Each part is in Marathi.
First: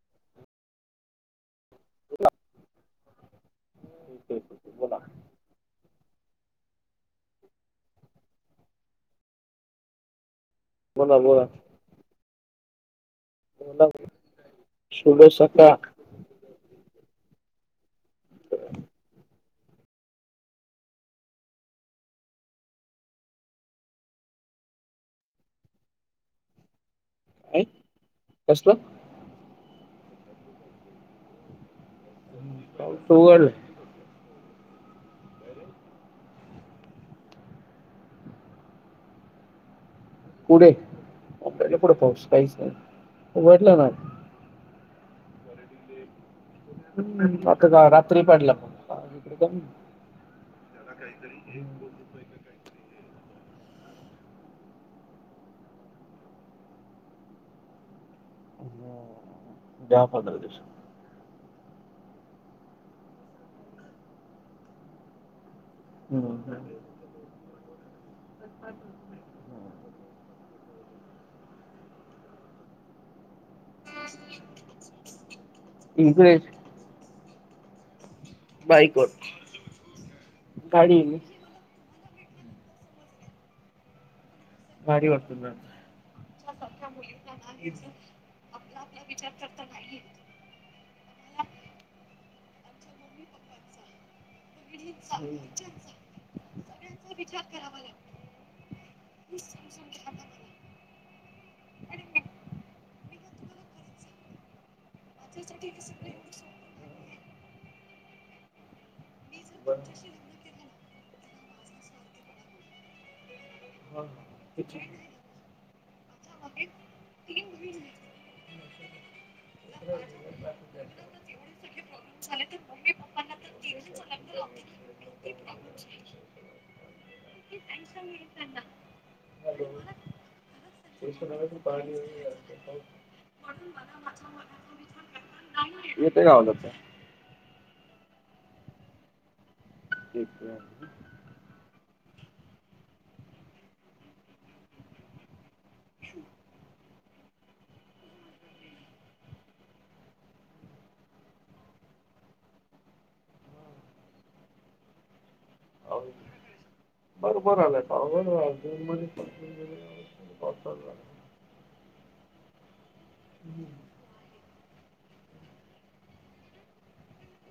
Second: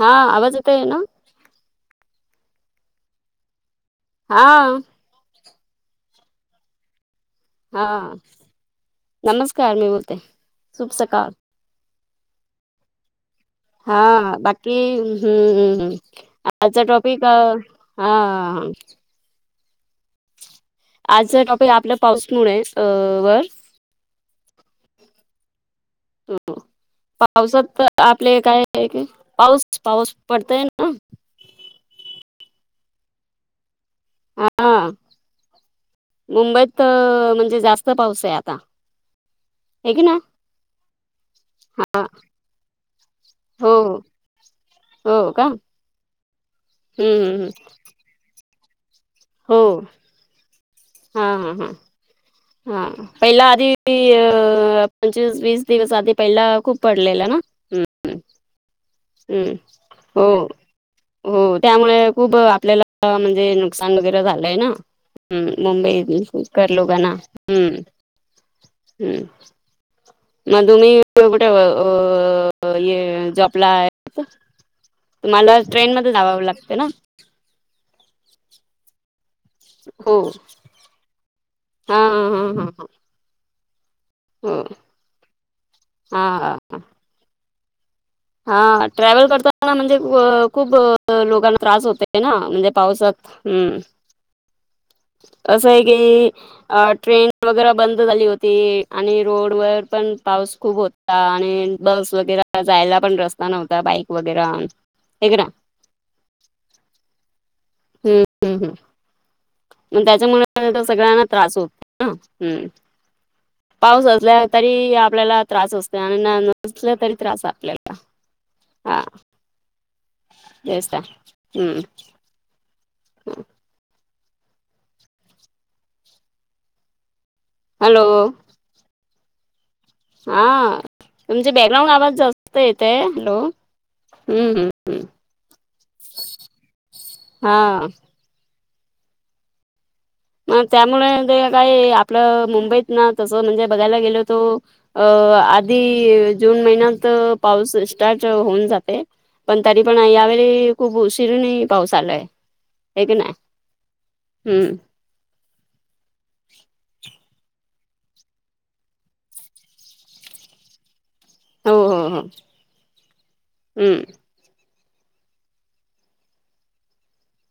हा आवाज येतोय ना? हा बोला हा नमस्कार मी बोलते शुभ बोला सकाळ. बोला बोला हा हा बाकी हम्म शुभ सकाळ हम् हम्म काय आजचा टॉपिक हा हा हा आजचा टॉपिक आपल्या पाऊस मुळे [unintelligible] वर पावसात तर आपले काय कसलं [inaudible] आहे पाऊस पाऊस पडतो ना. तू बोल. हा मुंबईत त म्हणजे जास्त पाऊस आहे आता हे की ना? कुडे? मुंबईले कुडे पाऊस? काहीच नाही ना हो उघडलं ना. हो का. हम्म हम्म, हम्म. [unintelligible] आता रात्री पडला. हो त्याला काहीतरी झीम बोलतो. हा पहिला आधी पंचवीस वीस दिवस आधी पहिला खूप पडलेला ना? हं हम्म हो हो त्यामुळे खूप आपल्याला म्हणजे नुकसान वगैरे झालंय ना. हम् मुंबई हम्म. करलोगाणा हम्म हम्म म तुमी ईथुन कुठे अ ये जॉबला आहे? मला ट्रेन मध्ये इकडे जावावं लागतं ना. बाईकवर हो गाडी आहे. हा हा हा हं. भारी वाटतं पण. हा हा [inaudible] हा ट्रॅव्हल करताना म्हणजे व खूप लोकांना त्रास होतय ना म्हणजे पावसात हम्म. [inaudible] चाल. असं आहे की अ ट्रेन वगैरे बंद झाली होती आणि रोड वर पण पाऊस खूप हो ता आणि बस वगैरे जायला पण रस्ता नव्हता बाईक वगैर हाय क ना. हम्म हम्म मग त्याच्यामुळे तर सगळ्यांना त्रास होतं ना हम्म. पाऊस असला तरी आपल्याला त्रास असतं आणि नसल्या तरी त्रास आपल्याला. हा. [unintelligible] तेच तर हम्म. [inaudible] तर मम्मी पप्पांना. [unintelligible] [unintelligible] हॅलो. [unintelligible] हां. [unintelligible] पाणी वगैरे असतं. हॅलो हम्म हम्म हम्म [unintelligible] येते का आवाज आता? हा. मग आता? त्यामुळे ते एक काय आपलं मुंबईतना तसं म्हणजे बघायला गेलो तो अ आ दी जून महिन्यात पाऊस स्टार्ट होऊन जाते. पण तरी पण यावेळी खूप उशिरून ही पाऊस आलोय हे की नाय. हम्म. [unintelligible] बरोबर आलाय पाऊस. [unintelligible] हो हो हम्म.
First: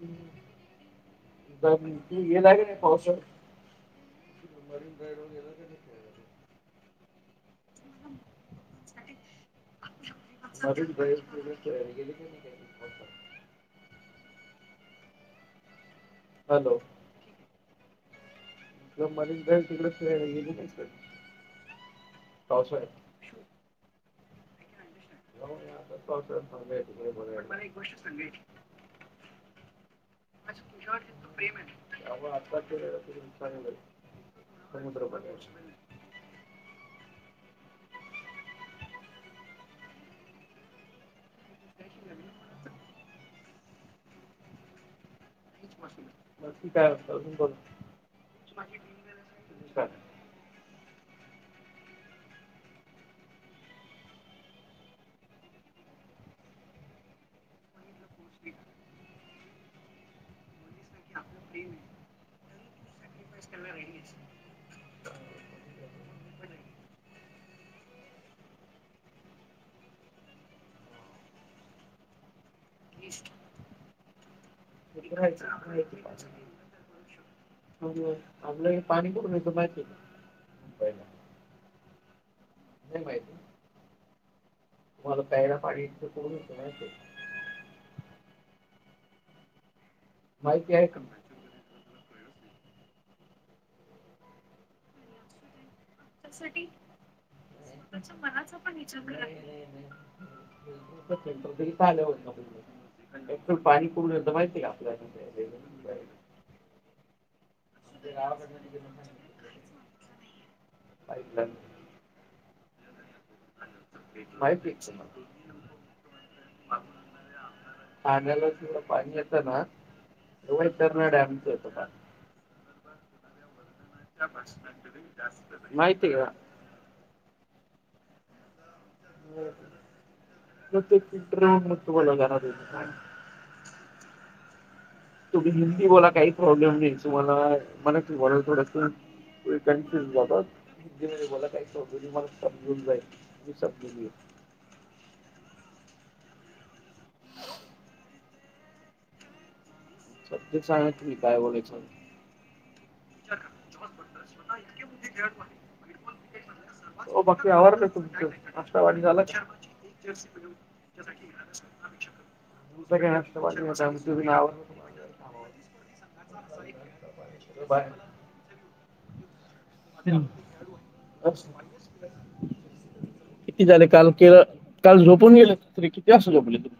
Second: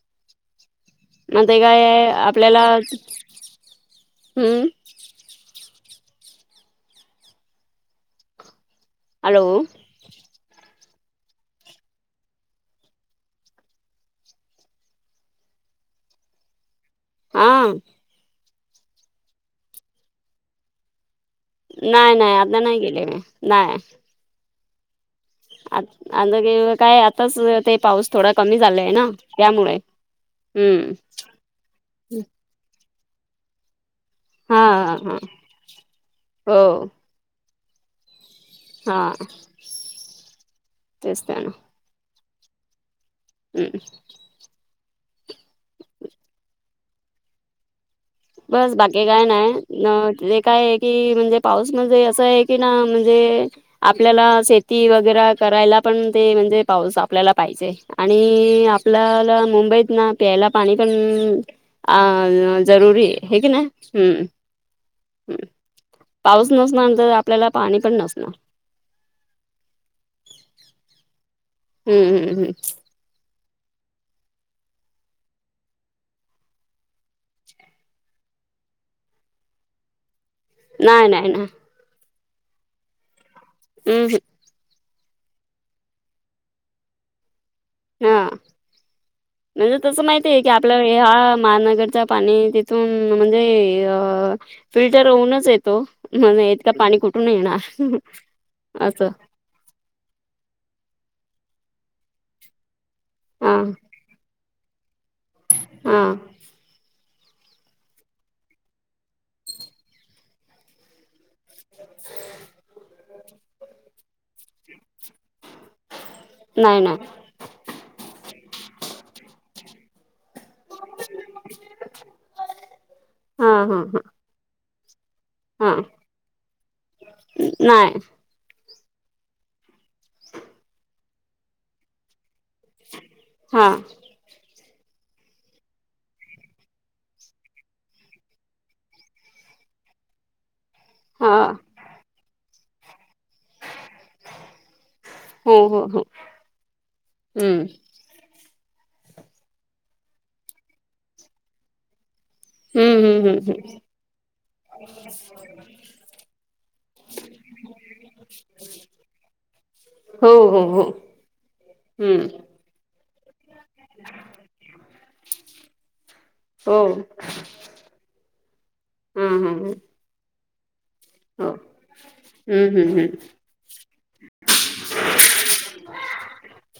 हम्म. मंग ते काय आपल्याला हम्म. बाहेरून गेला का नाही? खेळायला? हॅलो. अजून बाहेर गेल्या तयारी केली की नाही त्यांनी? हॅलो. हां. [unintelligible] तिकडे फिरायला गेलीस. [unintelligible] नाय नाय आता नाय गेले मी नाय. हो आ आता पावसाळ्यात चांगलं गेवं आहे काय तिकडे आताच बघायला. पण ते पाऊस थोडा कमी झाला आहे ना त्यामुळे. हम्म. हा ब आता केलेलं चांगल तरी आहे. हा समुद्र हा बघायला. हो. हा तेच तर ना. हम्म. [unintelligible] बस बा ते काय नाही काय? न ते काय आहे, की म्हणजे पाऊस म्हणजे असं आहे की ना म्हणजे आपल्याला शेती वगैरे करायला पण ते म्हणजे पाऊस आपल्याला पाहिजे. आणि आपल्याला मुंबईत ना प्यायला पाणी पण अ जरुरी हे हेकी नाय. हम. हम्, पाऊस नसणारंतर आपल्याला पाणी पण नसणार. हम्म हम्म हम. ईस्ट [unintelligible] आपलं पाणी कुटून येत माहित आहे का? मुंबईला नाय नाय नाय. नाही माहित‌. हम हं. तुम्हाला प्यायला पाणी इथं कुठून येत माहित आहे का? हा, म्हणजे तस माहिती आहे की आपल्या महानगरच पाणी तिथून म्हणजे अ फिल्टर होऊनच येतो. म्हणे इतकं पाणी कुठून येणार असं. नाही, नाही, हा [unintelligible] पाणी परून य माहितीय का आपल्याला. हा. [unintelligible] पाईपलाईन. मज फिक्स आहे म्हणा. नाही नाही ठाण्याला किंवा पाणी येत ना तेव्हा इकडंन डॅमचं येत पानी. हा हा हा. [unintelligible] हा माहिती का नाय. म किट्रे म तुळ [unintelligible] हा. तुम्ही हिंदी बोला काही प्रॉब्लेम नाही तुम्हाला मला तू बल थोडस‌ तुम्ही कन्फ्युज होऊन जातात. हिंदी मध्ये हा बोला काही प्रॉब्लेम नाही मी समजून जाईल मी समजून घेईल. हो हो हो हम्म. सब्जेक्ट सांगा की तुम्ही काय बोलायचं. हम्म हम्म हम् हम्. हो बाक्की आवार तुमच नाष्टापाणी झाला. हो हो हो हम्म तुमचा नाश्तापाणी [inaudible] हो. भारी हम हम हं. [unintelligible] हम्म हम्म हम्म किती झाले काल के काल झोपून गेलात तुह्मी किती वाजता झोपले तुह्मी.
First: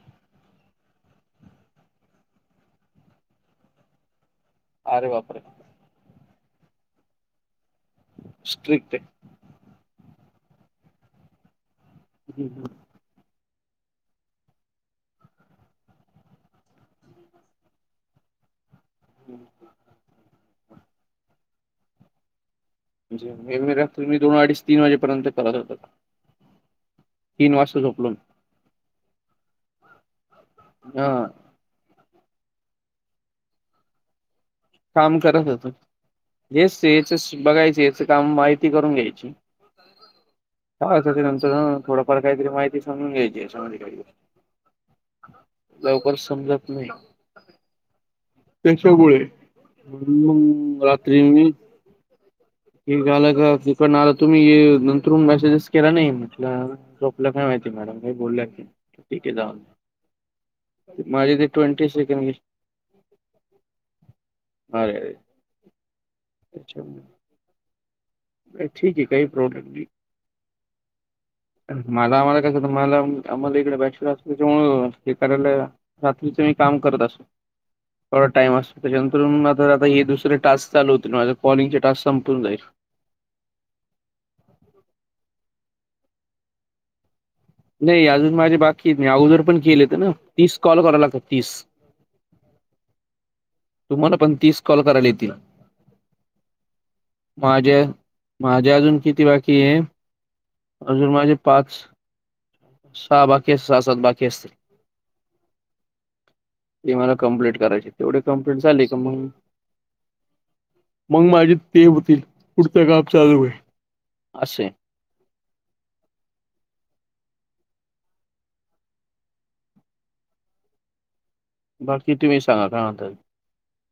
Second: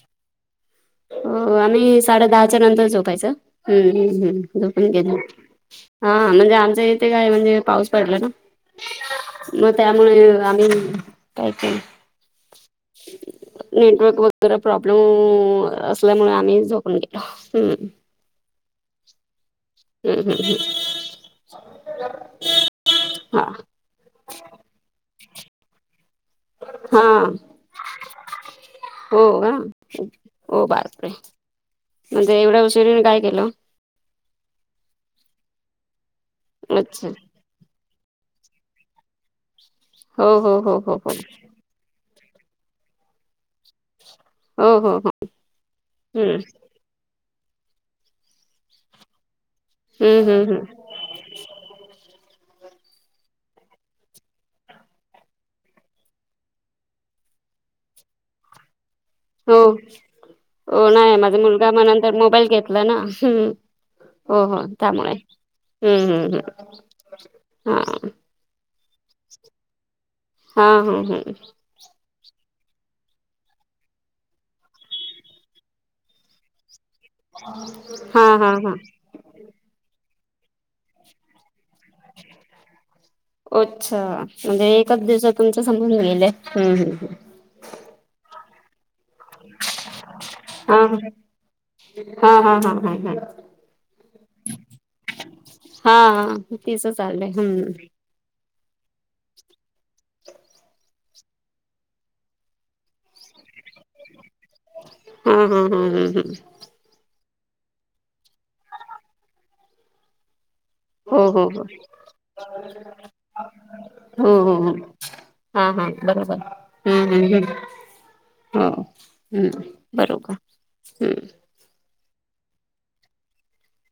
हो आम्ही साडे दहाच्या नंतर झोपायच, हम्मम् हम् झोपून अरे गेलो बापरे आम्ही. हा म्हणजे आमच्या इथे काय म्हणजे पाऊस पडला ना. स्ट्रिकटे. मग त्यामुळे आम्ही काय पण. हम हम. नेटवर्क वगैरे प्रॉब्लेम असल्यामुळे आम्ही झोपून गेलो हम्. [unintelligible] हम् हम् हम् हा [unintelligible] रात्री मी दोन अडीच तीन वाजेपर्यंत करत होतो हा तीन वाजता झोपलो हो [unintelligible] ओ मी बापरे! हा म्हणजे एवढ्या उशिरा येऊन काय केलं? काम करत होतो हेच ते अच्छा याच्याशी बघायचं याच काम माहिती करून घ्यायची. हो हो हो [unintelligible] हो हो थोडा [unintelligible] काहीतरी माहिती समजून घ्यायची याच्यामध्ये काहीतरी हो हो हो लवकर हम्म समजत नाही त्याच्यामुळे अन् हम्म हम्म हम्म मग रात्री मी [unintelligible] आला का तिकडन आला तुम्ही ये नंतरहून मेसेजेस केला नाही म्हटलं आ झोपल्या काय माहिती मॅडम काय बोल्या की. ठीक आहे हो जाऊन हो दे नाही माझे माझा ते मुलगा म ट्वेंटी नंतर सेकंड मोबाईल घेतला ना ह हो हो अरे अरे त्यामुळे हम्म हम्म हम् हा काय ठीक आहे काही प्रॉब्लेम नाही. हा हा हम मला आम्हाला कसं होतं मला आम्हाला इकडे बॅचलर असल्यामुळे त्याच्यामुळे हे करायला रात्रीच मी काम करत असतो हा थोडा हा टाइम हा असतो त्याच्यानंतर नंतरहून मग आता जाता हे दुसरे टास्क चालू होतील माझे कॉलिंग चे टास्क संपून जाईल. ओच्छा म्हणजे एकाच दिवसात तुमचे समजून गेलय हम् हम् नाही अजून माझी बाक कित मी अगोदर पण केले होते ना तीस कॉल हा करावे लागतात तीस. हा हा हा हा तुम्हाला पण तीस कॉल करायला येतील हा हा तिच चाललंय हम्म माझ्या माझ्या अजून किती बाकी आहे अजून माझे पाच सहा बाकी अस सहा सात बाकी असतील हम् हम् हम् ते मला कम्प्लेट करायचे तेवढी कम्प्लेट झाली का मग हो मग हो माझे हो ते होतील पुढच् काम चालू होईल हो हो असे. हो हा हा बरोबर हम्म हम्म हम् हो ह् बरोबर हम् बाकी तुम्ही सांगा काय म्हणताय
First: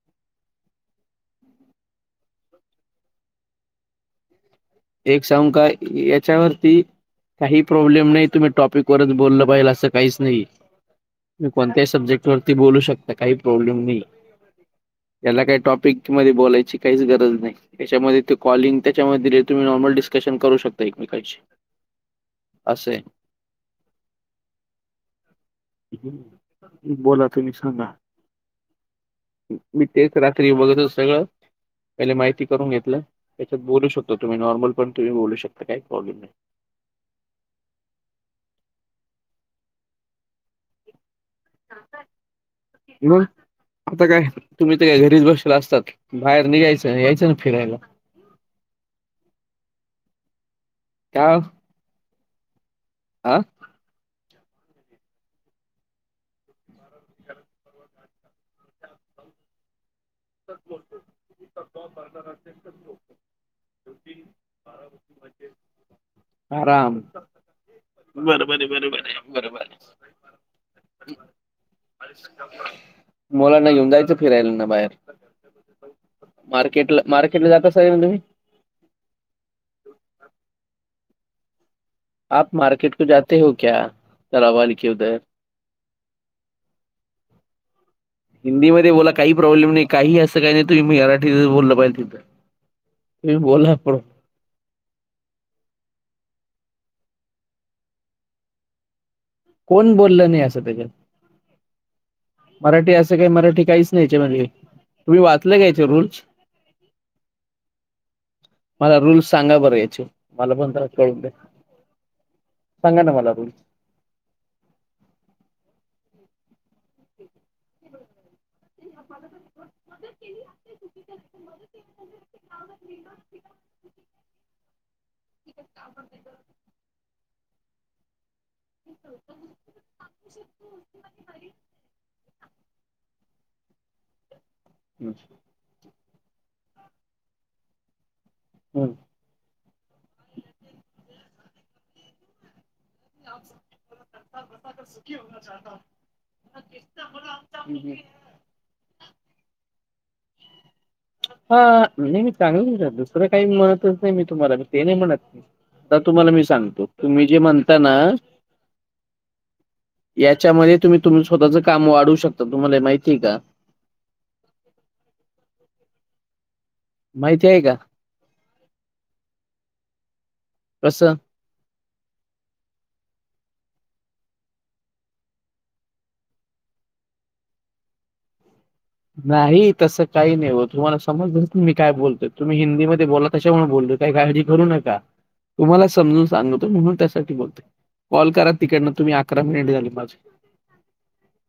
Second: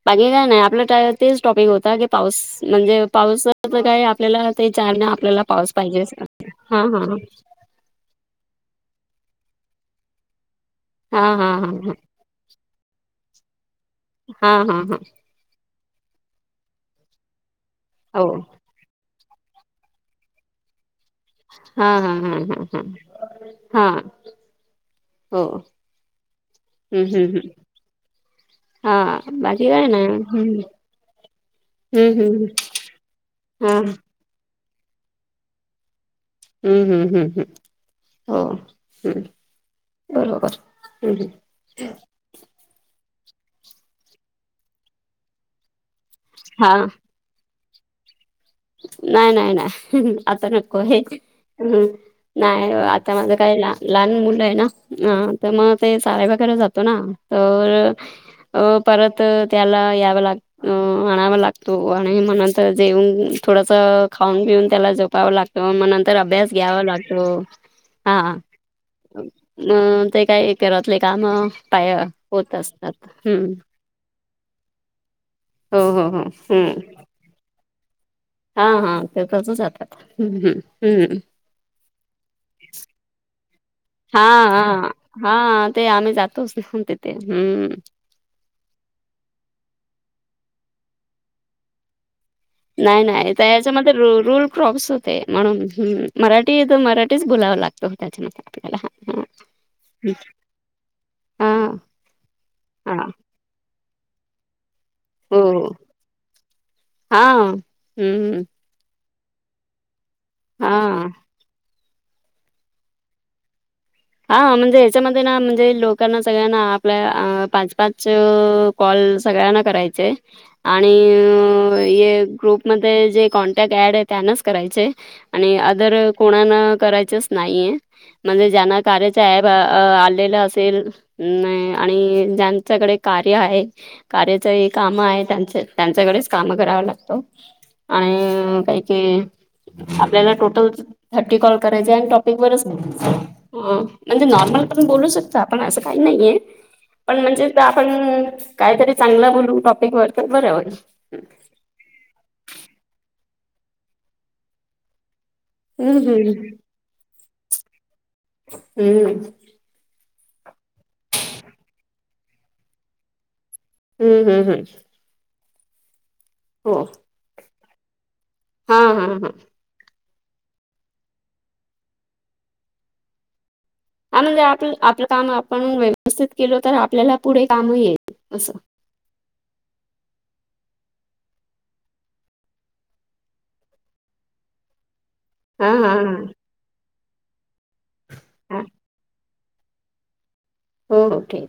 बाकी काय नाही आपलं [unintelligible] तेच टॉपिक होता की पाऊस म्हणजे पाऊस आपलं काय आपल्याला ते चार ना एक आपल्याला सांगू का पाऊस पाहिजेच याच्यावरती हा हा काही प्रॉब्लेम नाही तुम्ही टॉपिक वरच बोललं पाहिल असं काहीच नाही हा मी हा हा कोणत्याही सब्जेक्ट वरती बोलू शकता काही प्रॉब्लेम नाही हा हा हा याला काही टॉपिक मध्ये बोलायची काहीच गरज नाही त्याच्यामध्ये हो ते कॉलिंग त्याच्यामध्ये रे तुम्ही नॉर्मल डिस्कशन करू शकता एकमेकांशी हा हा हा हम असं हम हा हो हम्म हम्म बोला हम्म तुम्ही सांगा हा बाकी मी काय नाही तेच हम्म रात्री बघत होतो सगळं पहिले हम्म माहिती हम्म करून घेतलं त्याच्यात हा बोलू शकतो तुम्ही नॉर्मल पण तुम्ही बोलू शकता काहीच प्रॉब्लेम नाही हम्म हम्म हम्म हम्म हो हम् बरोबर हम् मग आता काय तुम्ही तर काय घरीच बसेल असतात. बाहेर हा निघायचं यायचं ना फिरायला नाही नाही नाही आता नको हे का ह नाही ओ त्या माझं हा काहीला लहान मुलं आहे ना अ तर मग ते शाळा बगैरे जातो ना तर अ परत त्याला यावं लाग आणावा लागतो आणि म्हणत जेऊन थोडस खाऊन पिऊन त्याला जपावं लागतं मग नंतर अभ्यास घ्यावा आराम लागतो. हा बरोबर आहे बरोबर आहे बरोबर आहे. अ ते काही घरातले काम पाय होत असतात हम्म मुलांना घेऊन जायचं फिरायला ना बाहेर हो हो हो हम् मार्केटला मार्केटला जात असाल ना तुम्ही हा हा ते तसच जातात हम्म हम्म आप मार्केट को जाते हो क्या? हा तलावाली के हा उधर. हा ते आम्ही जातोच ना तिथे हम्म हिंदीमध्ये बोला काही प्रॉब्लेम नाही काही असं काही नाही तुम्ही मराठीतच बोलं पाहिजे नाही नाही तुम्ही त्या याच्या बोला मध्ये प्रो रूल रुल् क्रॉप्स होते म्हणून मराठी तर मराठीच बोलावं लागतं त्याच्यामध्ये आपल्याला ह ह कोण बोललं नाही असं त्याच्यात? हम... मराठी असं काही मराठी काहीच नाही याच्या मध्ये तुम्ही हो वाचलंय का याचे रूल्स हा हम्म मला रूल्स सांगा बरं याचे मला पण तर हा कळू द्या सांगा ना मला रूल्स हा म्हणजे हच्यामध्ये ना म्हणजे लोकांना सगळ्यांना आपल्या अ पाच पाच कॉल सगळ्यांना करायचे. आणि हे ग्रुपमध्ये जे कॉन्टॅक्ट ऍड आहे त्यांनाच करायचे ए आणि आदर कोणाना करायचच नाहीये म्हणजे जां ना कार्याचे अँप आलेलं असेल नाही आणि ज्यांच्याकडे कार्य आहे कार्याच हि काम हं, आहे त्यांच त्यांच्याकडेच काम कराव लागत आणि काही हं. काही आपल्याला टोटल थर्टी कॉल करायचे आहे आणि टॉपिक वरच बोलाय चे ह म्हणजे नॉर्मल पण बोलू शकतो आपण असं काही नाहीये. पण म्हणजे हं, आपण हं. काहीतरी चांगलं बोलू टॉपिक वर तर बर होईल. हा नाही मी चांगलं दुसरं काही म्हणतच नाही मी तुम्हाला. ते नाही म्हणत. हम्म तर तुम्हाला हम्म मी सांगतो. तुम्ही जे म्हणता ना हम्म याच्यामध्ये तुम्ही तुम च स्वतःच काम वाढवू शकता तुम्हाला माहितीय का? हम्म हम्म हम् [inaudible] हं माहिती आहे का? हा हा हा कसं आणून दे आपलं आपलं काम आपण व्यवस्थित केलो तर आपल्याला पुढे काम येईल असं. नाही तसं काही नाही हो. तुम्हाला समजलं मी काय बोलतो तुम्ही हिंदीमध्ये बोला. त्याच्यामुळे बोललो काही काळजी करू नका हा तुम्हाला हा हा समजून सांगतो म्हणून त्यासाठी बोलतोय. कॉल करा हा तिकडनं तुम्ही अकरा मिनिट झाली माझे. हो ओके.